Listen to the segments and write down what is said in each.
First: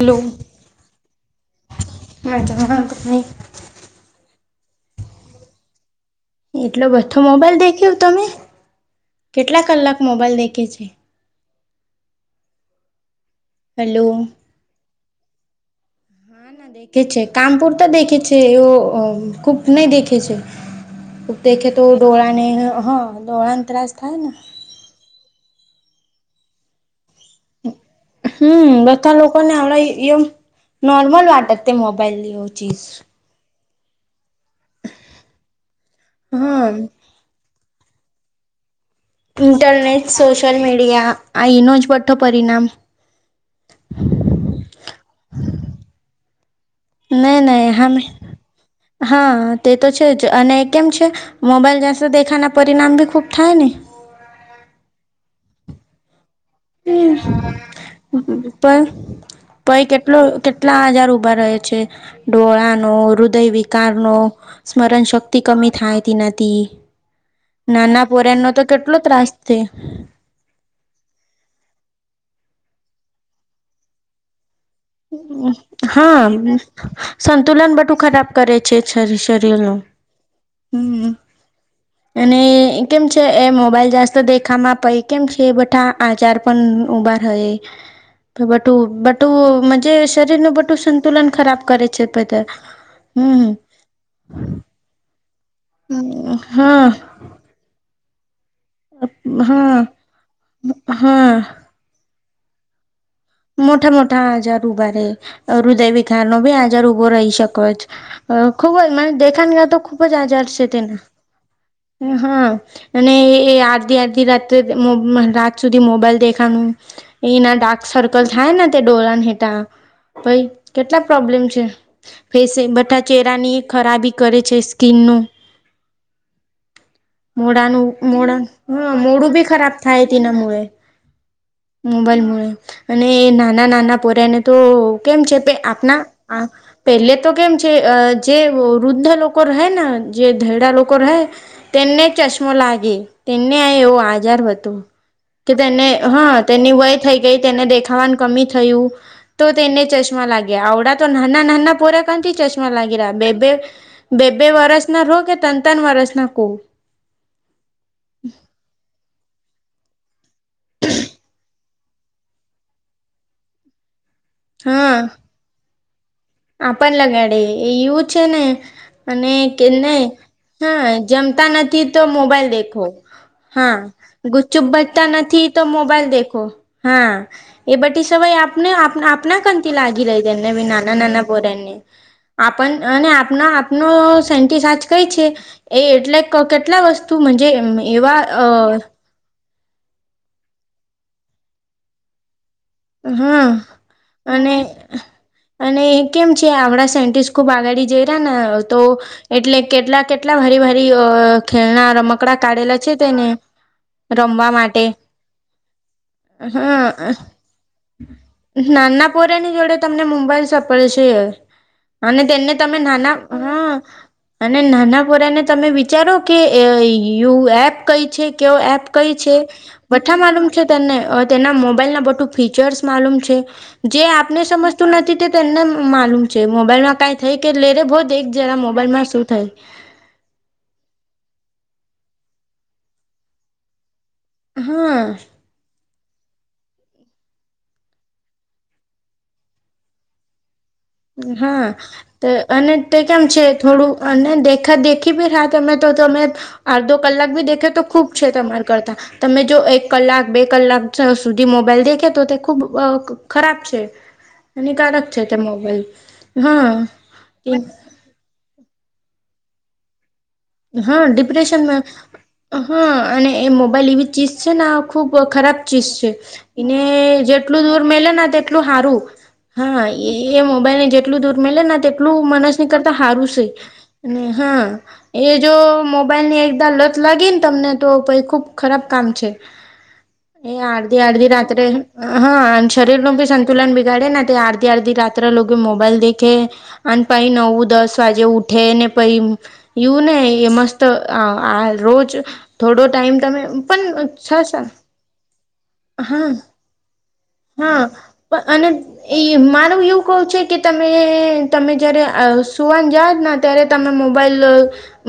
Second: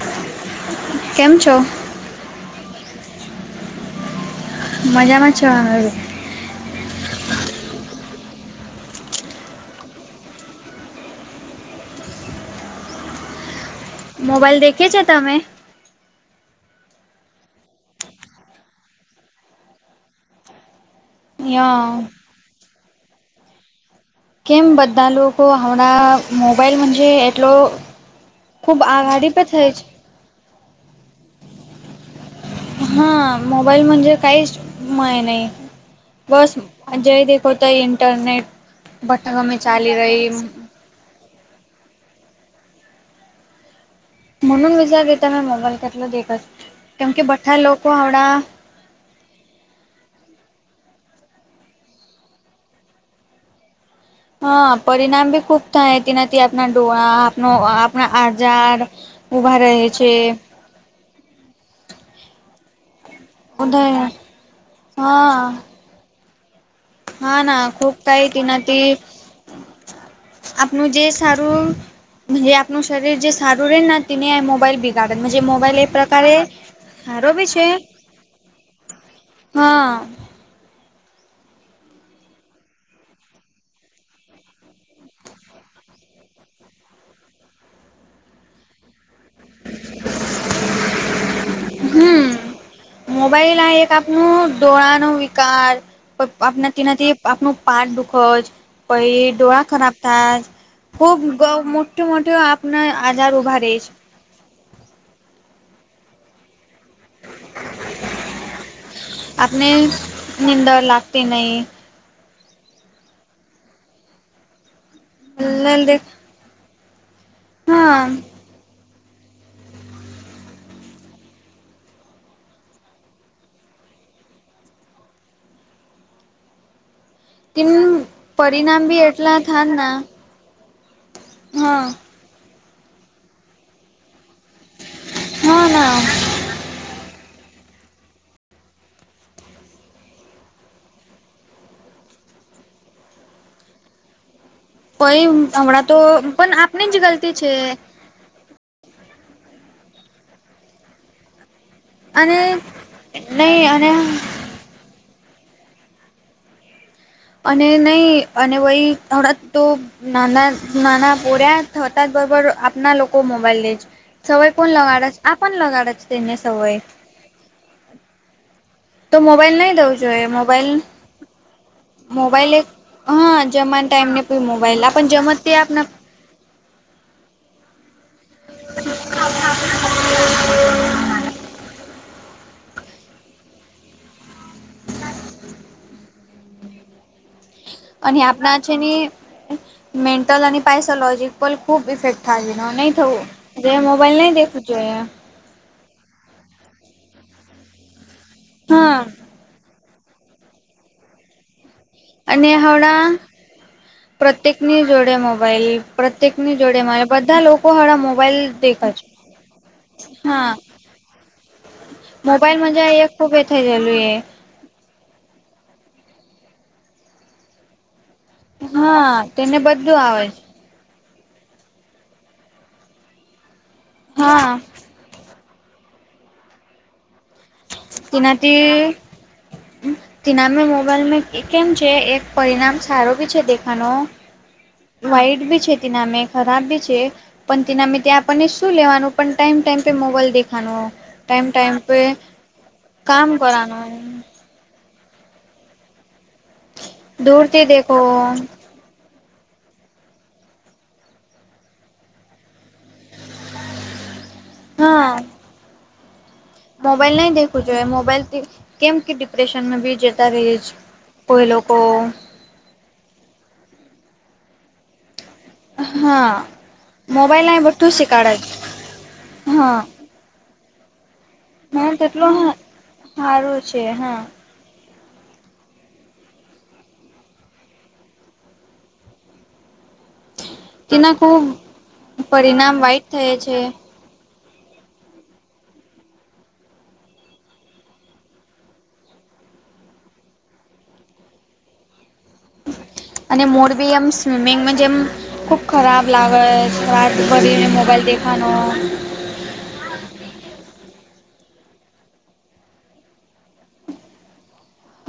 Hello. કેમ છો? આ હઅ તો કાંઈક મજામાં છો હવે. એટલો બધો મોબાઈલ દેખ્યો તમે કેટલા કલાક મોબાઈલ દેખે છે. હેલો હા મોબાઈલ દેખે છે તમે? ના ના દેખે છે કામપુરતો દેખે છે એઓ ખૂબ નહી દેખે છે. ખૂબ [inaudible] દેખે તો દોળા ને હ દોળા ને ત્રાસ થાય ને. એમ બધા લોકો હમણાં મોબાઈલ માં જે હમ્મ બધા લોકો પે ને થઈ હમણા છે. એયોમ નોર્મલ વાટત તે મોબાઈલ લીઓ. હા મોબાઈલમાં જે કાઈ જ [unintelligible] નહી બસ હા આજે દે પોતા ઇન્ટરનેટ ભટકમે ચાલી રહી ઈયા આ એનો જ બઠો પરિણામ મનું વિજારાગેતા મેં મોબાઈલ કેટલો દેખત કેમ કે નહીં બઠા નહીં લોકો હા મેં હમડા હા તે તો છે જ અને કેમ છે મોબાઈલ જાસે દેખાના પરિણામ બી ખૂબ થાય ને. હા પરિણામ બી ખુબ થાય તેનાથી આપણા ડોળા આપ આપણા આજાર પણ ઊભા રહે પઈ છે. કેટલો કેટલા આજાર ઉભા રહે છે ડોળા નો હૃદય વિકાર ઉધર નો સ્મરણ શક્તિ હા કમી થાય. હા ના [unintelligible] ખૂબ નાના કઈ પોરન નો તો તેનાથી કેટલો ત્રાસ તે. આપનું જે સારું આપનુ શરીર જે સારું રેને તેને આ મોબાઈલ બી હા સારો બી છે સંતુલન બધું ખરાબ કરે છે શ શરીર નું. [inaudible] હમ્મ. હ. અને કેમ છે એ મોબાઈલ જાસ્ત દેખામાં પે કેમ છે બધા આચાર ઉભા રહ બટું બટું જે શરીર નું બટું સંતુલન ખરાબ કરે છે હમ બધા હમ્મ. ડોળા નો વિકાર આપણા તેનાથી આપણું પાટ દુખો જ પછી ડોળા ખરાબ થ ખુબ હા ગ મોટ મોટ આપ આજાર ઉભા રહી છે ા હજાર રૂબારે રુદયવ ખાન ન બ જાર ઉભો રહી શકો ખુબ જ મને દેખાણ ગ તો ખુબ જ આજાર છે તેના તેનેહી હા અને એ આડધી આડધી રાત્ર રાત સુધી મોબાઈલ દેખાનું એના ડાર્ક હા સર્કલ થાય ને ડોરાને હેટા ભાઈ કેટલા પ્રોબ્લેમ છે ફેસે બટા ચેરાની એ ખરાબી કરે છે સ્કીનનો કિન મોડાનું મોડા પરિણામ હ મોડું એટલા બી થાન ખરાબ ના થાય તેના મે હા મોબાઈલ મુે અને એ નાના નાના પોર્યાને તો કેમ છે પ હા ના આપણા પહેલે તો કેમ છે જે વૃદ્ધ લોકો રહે ને જે ધૈડા લોકો તેમને ચશ્મો લાગે તેને આ એવો આજાર હતો પઈ કે હમણાં તેને તો હા પણ તેની આપની જ વય થઈ ગલતી ગઈ છે તેને દેખાવાનું મી થયું તો તેને ચશ્ લાગ્યા આવડા તો નાના નાનારાક થી અને ચશ્મા લાગી રહ્યા બેબે નહી અને બેબે વરસ ના રહો કે તન તન વરસ ના ક અને નહી અને વય થોડા તો નાના નાના પોર્યા થતા જ બરોબર આપના લોકો મોબાઈલ લે છે સવય પણ હા લગાડે છે આ પણ લગાડે છે તેને સવાય આપણ લગાડે એવું છે ને તો અને મોબાઈલ કે દવું નહી જોઈએ મોબાઈલ હા જમતા નથી તો મોબાઈલ એક દેખો હા જમવાના ટાઈમને ગુચ્ચુપ મોબાઈલ બચતા આપણ જમત નથી તે તો આપના મોબાઈલ દેખો હા એ બધી સવાય આપને આપના કથી લાગી રહી એમનેી નાના નાના બરાને આપ અને આપ આપનો સેન્ટિસ સાજ કઈ છે એ એટલે કેટલા વસ્તુજ અને એવા અ આપણા છે ને મેન્ટલ અને પાાયસોલોજિકલ ખૂબ ઇફેક્ટ થહી હા થવું એ મોબાઈલ નહી અને દેખવું જોઈ એ અને કેમ છે આપણા સાયન્ટિસ્ટ ખુબ આગાડી જઈ રહ્યા ને તો હા એટલે કેટલા કેટલા વારી વારી અ ખેરણા રમકડા કાઢેલા છે તેને રમવા પ્રત્યેક ની માટે જોડે મોબાઈલ પ્રત્યેક ની જોડેલ બધા લોકો હડા મોબાઈલ દેખે છે નાનાપોરાની જોડે તમને હા મુંબઈ સપડશે યાર અને તેને મોબાઈલ તમે મજા એ નાના ખુબ એ હ થઈ ગયેલું એ અને નાના કોરાને તમે વિચારો કે યુ એપ કઈ છે કેવ એપ હા કઈ છે તેને બધું વઠા આવે છે માલુમ ના મોબાઈલ ના બું ફીચર્સ માલુમ છે જે આપને હા સમ નથીને માલુમ છે મોબાઈલમાં ક થઈ કે લેરે ભોજ એક જરા મોબાઈલમાં શું થાય તિનામેી મોબાઈલમાં કેમ છે એક પરિણામ સારો બી છે દેખાનો હા વ્હાઈટ ભી છે તે નામે ખરાબ ભી છે પણ તેનામે ત્યાં આપણને શું લેવાનું પણ ટાઈમ ટાઈમ પે મોબાઈલ દેખવાનું હા અને તે કેમ કામ છે થોડું કરવાનું અને દેખા દેખા ી હા તમે તો તમે અડધો કલાક ભી દેખો તો ખુબ છે તમારા કરતા તમે જો એક કલાક બે કલાક સુધી મોબાઈલ દેખે તો તે ખૂબ ખરાબ છે હમ હાનિકારક છે તે મોબાઈલ હા મોબાઈલ નહી દખું જો હ મોબાઈઇલથી કેમ કે ડિપ્રેશન મે ભી જતા ર હા ડિપ્રેશનમાં હા અને એ મોબાઈલ એવી ચીજ છે ને ખુબ ખરાબ ી છે હા ને મોબાઈલ જેટલું ના દૂર બધું મેલે ના શીખાડે તેટલું સારું હા એ એ મોબાઈલ ની જે ટલું દૂર મે લ તેટલું મનસ ની કરતા હારું છે અને હા એ જો મોબાઈલ ની એકદા લત લાગી ને તમને તો પ ખુબ ખરાબ કામ છે હમ એ અડધી અડધી રાત્રે હા પરિણામ શરીર વાઈટ ન ભી થયે છે સંતુલન બિગાડે ને તે અડધી અડધી રાત્ર મા મોબાઈલ દેખે અને પ નવ દસ વાગે ઉઠે ને પ ું ને એ મસ્ત આ રોજ થોડો ટાઈમ તમે અને મોર બી એમ પણ છ સ્વિમિંગમાં જેમ ખુબ ખરાબ હા લાગે રાત ભરીને હા મોબાઈલ દેખનો અને એ મારું એવું કહવું છે કે તમે તમે જારે સુવાન જાઓ જ ના ્યારે તમે મોબાઈલ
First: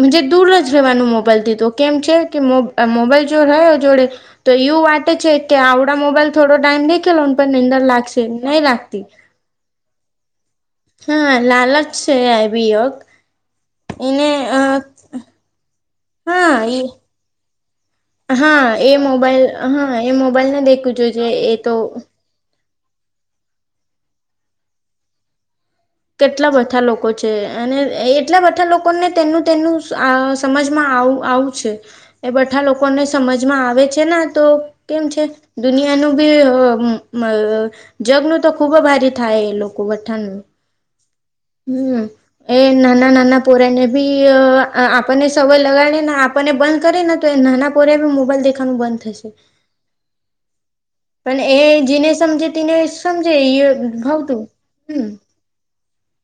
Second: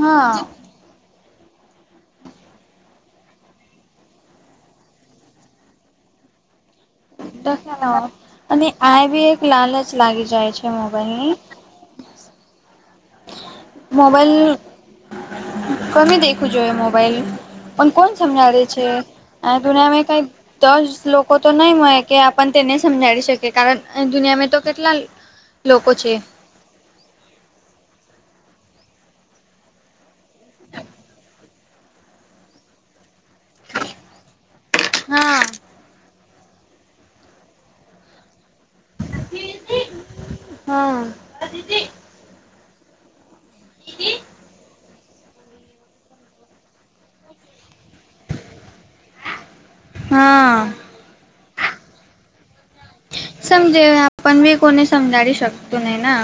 હા દ ેવાનું મોબાઈલ થી તો કેમ છે મોબાઈલ જો જોડે તો એવું વાટે છે કે આવડા મોબાઈલ થોડો ટાઈમ દેખેલોને પણ નીંદર લાગશે નહીં અને આ લાગતી બી લાલચ લાગી જાય છે હા મોબાઈલની લાલ જ છે આ બીયોગ એને કમે દેખુંજો એ મોબાઈલ પણ કોણ સમજાવે હા છે એ મોબાઈલ આ હા દુનિયામાં એ કઈ મોબાઈલ ને દસ દેખવું જોઈએ લોકો તો એ નહી મળે કે પણ તેને સમજાડી શકે કારણ દુનિયા તો કેટલા લોકો છે એટલા બધા લોકો છે અને એટલા બધા લોકોને તેનું તેનું સમજમાં આવું આવ એ બધા લોકોને સમજમાં આવે છે ને તો કેમ છે હા દુનિયાનું ી જગનું તો ખૂબ ભારી થાય એ લોકો વઠાણ હમ હમ એ નાના નાના પોર ને બી આપ આપણને સવાય લગાડે ને આપણને બંધ કરીે ને તો એ નાના પોરે મોબાઈલ દેખવાનું બંધ થશે હા પણ એ જેને સમજે તેને એ સમજે આપ ભાવતું બી કોને હમ સમજાવડી શકતું નહી ના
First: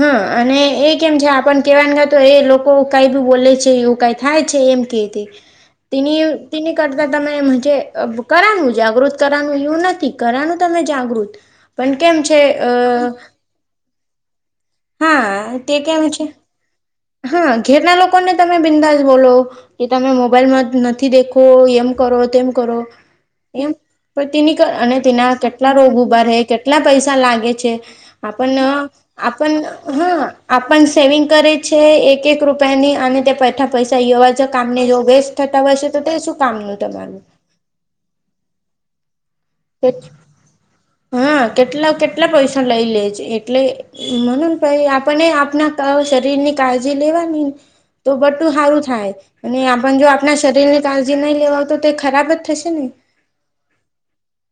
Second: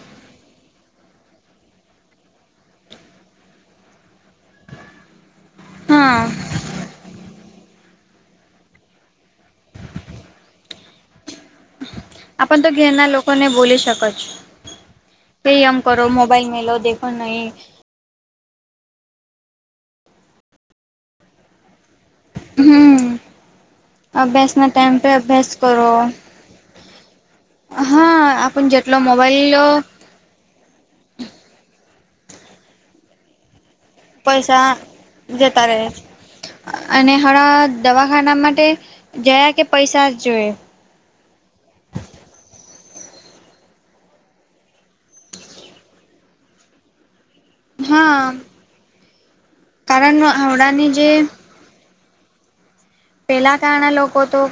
હા અને એ કેમ છે આપને કેવા ગ તો એ લોકો કઈ બી બોલે છે એવું કઈ થાય છે એમ હા કરતા કરવાનું જાગૃત કરવાનું એવું નથી કરવાનું તમે જાગૃત પણ કેમ છે અ તને બોલી શકો છો કે હા તે એમ કેમ કરો છે મોબાઈલ મેલો દેખો નહીં હા ઘેરના લોકો ને તમે બિંદાસ બોલો કે તમે મોબાઈલમાં નથી દેખો એમ કરો કરો હમ એમ તેની અભ્યાસના અને ટાઈમ પે તેના અભ્યાસ કેટલા કરો રોગ ઉભા રહે કેટલા પૈસા લાગે છે હા આપણ જેટલો મોબાઈલ આપન લો હા આપણ સેવિંગ કરે છે એક એક રૂપિયાની અને પા પૈસા વાજ પૈસા કામને જો વેસ્ટ થતા હોયશે તો તે શું કામનું તમારું પણ દવાખાના માટે જયા કે પૈસા જ જોઈએ હા કેટલા કેટલા પૈસા લઈ લેજ એટલે મ ભાઈ આપને આપના શરીર ની કાળજી લેવાનીને હા તો બટું સારું થાય અને આપ જો કારણ આપણા શરીરને હવડાની જે કાળજી નહી લેવા તો તે ખરાબ જ થશે ને પેલા કારના લોકો તો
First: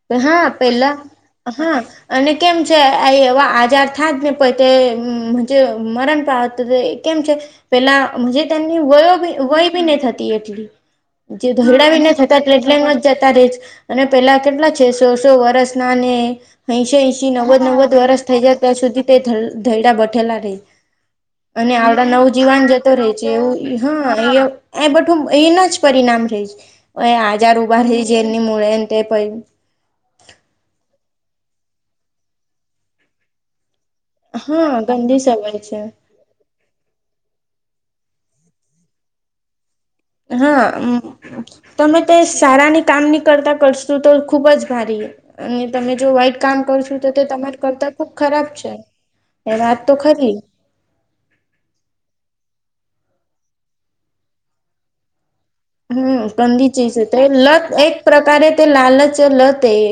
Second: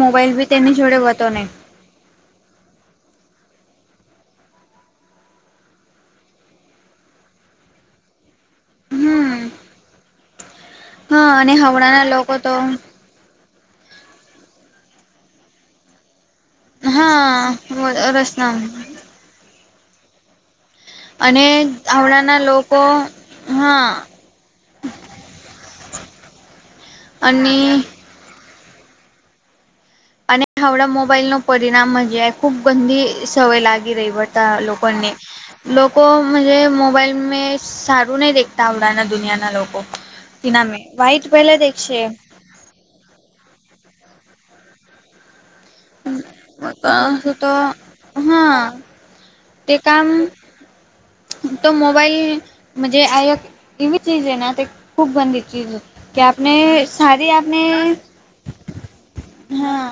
મોબાઈલ હા બી તેની પેલા જોડે હોતો નહી હા અને કેમ છે આ એવા આજાર થ જ ને પ તે જે મરણ પાાવતું એ કેમ છે પેલા તેની વયોી હમ વય બી ન થતી એટલી હા જે અને હવડાના ઝગડાવીને લોકો થતાટલે તો એટલે એ ચતાારીસ અને પેલા કેટલા છે સો સો વર્ષ નાને અહીંશ અશ હા નવદ નવવદ વરષ થઈ જાય રસના ત્યાં સુધી તે ધૈડા બેઠેલા રહેહી અને આવડા આવડાના નવજીીવાન લોકો જતો રહેે છે એવું હા એ બું એના જ પરિણામ રહી છે અને આજાર ઉઊભા ર જેની મળેને અને હડા મોબાઈલ ન પરિણામ હજ ખુબ ગંદી સમય લાગી રહી હો હા લોકોને ગંદી સવાય છે લોકો મુજે મોબાઈલ મેં સારું નહી દેખતા ઉડના દુનિયાના લોકો તેના હા મે વાઈટ પહેલે તમે દેખશે તો સારાની કામ ની કરતા કરશતું તો ખુબ જ ભારી એ અને તમે જો વઇટ કામ કર કહ છો તો તે છું તમારા કરતા ખુબ ખરાબ હા છે એ તે વાત તો કામ ખરી તો મોબાઈલજ આ એવી ચીજે ના ખૂબ બંધી ચી કે હમ આપને ગંદી ચીજ તો એ સારી આપણે લત એક પ્રકારે તે લાલચ લત એ હા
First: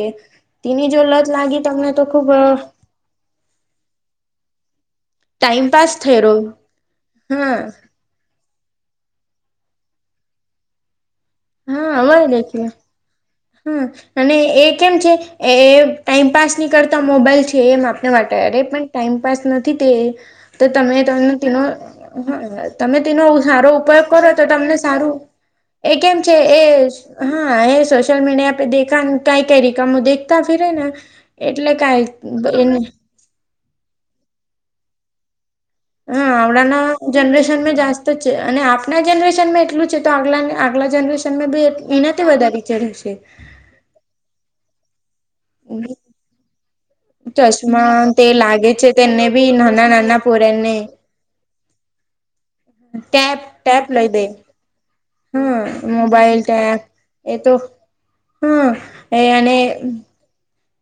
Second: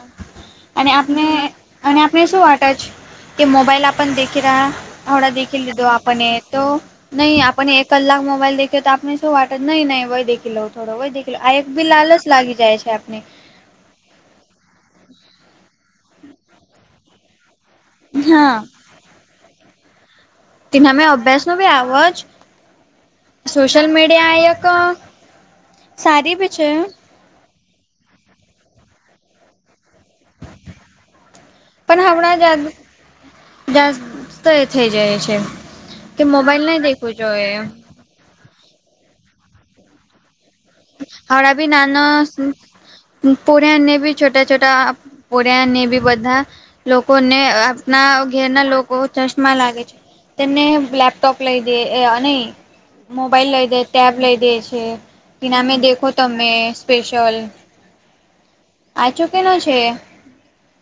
અને તેની જો લત આપને લાગી તમને અને તો આપને ખુબ શું વા જ કે મોબાઈલ આપ દ રાડા દેખ દીધો ટાઈમપાસ આપ થઈ રહ્યો તો નહી આપ હા કલાક મોબાઈઇલેખ્યો તો આપને શું વાટા નહી નહી વય દેી લોઉોડો વય દેખ આ એક બી હા લાલ હવે જ લાગી દેખ્યું જાય છે આપને હમ અને એ કેમ છે એ ટાઈમપાસ ની કરતા મોબાઈલ છે એમ આપ એ માટે હા અરે પણ ટાઈમપાસ નથી તે તો તમે તેનામે તમને અભ્યાસનો તેનો બી આવો જ તમે તેનો સારો સોશિયલ ઉપયોગ કરો મીડિયા તો એક તમને સારું એ કેમ સારી છે બી એ હા એ સોશિયલ મીડિયા પે દેખા કઈ કઈ રિકમો દેખતા ફિરે ને એટલે પણ કઈ હમણાં એને જા જાસ્ત થઈ જાય છે કે હા મોબાઈલ આવડાના નહી દેખવું જોઈએ જનરેશનમાં જાસ્ત જ છે અને આપના જનરેશન માં એટલું છે તો આગલા આગલા જનરેશનમાં હવડા બી નાના એનાથી વધારેચ હશે પોર્યાને બી છોટા છોટા પોર્યાને બી બધા લોકોને આપના ચશ્મા તે ઘેરના લાગે છે લોકો તેને બી ચસ્ટમાં લાગે નાના છે નાના તેમને પોરેને લેપટોપ લઈ દે અને મોબાઈલ લઈ દે ટેબ લઈ દે છે કે હા નામે દેખો મોબાઈલ તમે ટેપ સ્પેશિયલ એ તો હા એ આચું કે ન અને છે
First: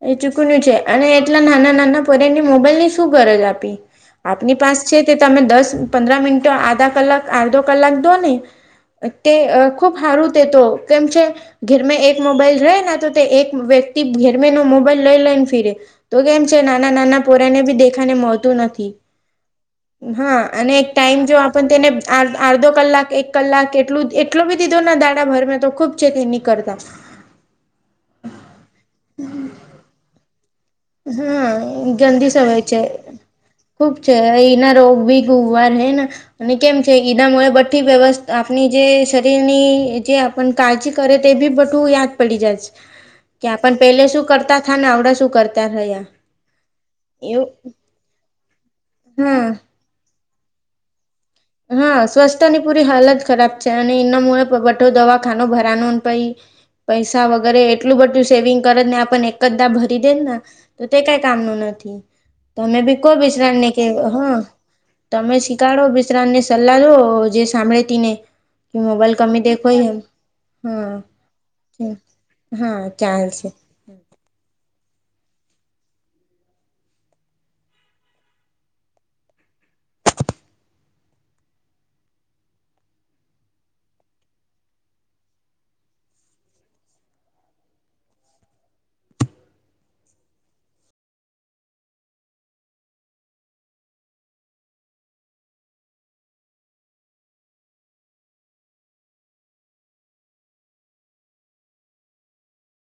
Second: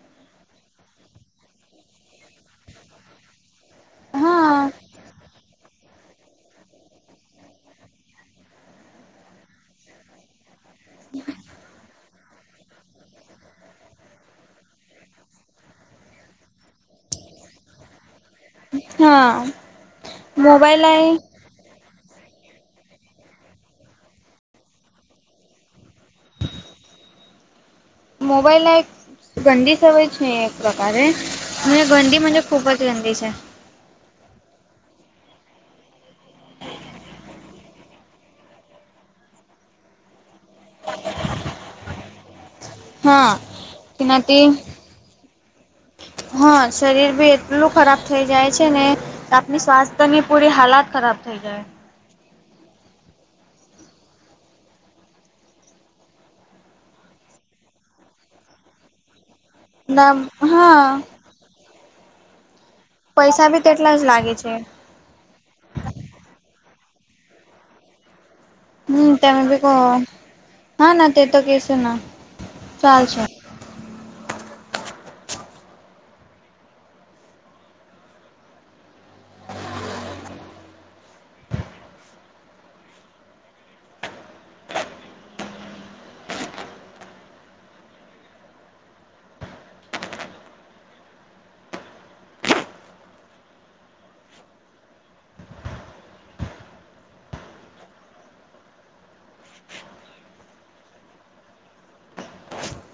એ ચૂકનું છે અને એટલા નાના નાના પોરેની મોબાઈલ ની શું ગરજ આપી આપની હા પાસ છે તે તમે દસ પંદર મિનટો આધા કલાક અર્ધો કલાક દો ને તે ખૂબ હારું દ તો તો કેમ છે ઘર એક મોબાઈલ રહે તો તે એક વ્યક્તિ મોબાઈલ લઈ લઈને ફિરે તો કેમ છે નાના નાના પોરાને બી દેખાને મો હા હા અને મોબાઈલ આ ટાઈમ જો આપ પણ તેને અડધો કલાક એક કલાક એટલું એટલો બી દીધો ના દાડા ભરમે તો ખૂબ છે તે નીકળતા મોબાઈલ એક ગંદી સવય નહીં પ્રકારે હા ગંદી ગંદીજ સવાય ખૂબ જ ગંદી છે ખુબ છે એના રોગ ભી ખ વાર હે ને અને કેમ છે ઈનાે બઠ્ઠી વ્યવસ્ આપણી જે શરીરની જે આપણ કાળજી કરે તે બી બધું યાદ પડી જાય છે હા કે આપણ પેલે શું તેનાથી કરતા હતાા ને આવડા શું કરતા રહ્યા હા શરીર ભી એવું એટલું ખરાબ થઈ જાય છે ને તો હા આપણી સ્વાસ્થ્યની પૂરી હાલત ખરાબ થઈ જાય હા સ્વસ્થ્ય ની પૂરી હાલત ખરાબ છે અને એના મળે બઠો દવાખાનો ભરાનોને પઈ પૈસા વગેરે એટલું બધું સેવિંગ કરત ને આપ કા ભરી દે જાય તો તે હા કઈ કામ ન નથી તમે બી કો પૈસા બિશ્રણ બી ન કે તેટલા જ લાગે હા છે તમે શીખાડો મિશ્રને સલાહ લો જે સાંભળેતી તેને કે મોબાઈલ હમ તમે કમી બી દેખો કહો હેમ હા ના તે તો કેશો ના હા ચાલશે ચાન્સ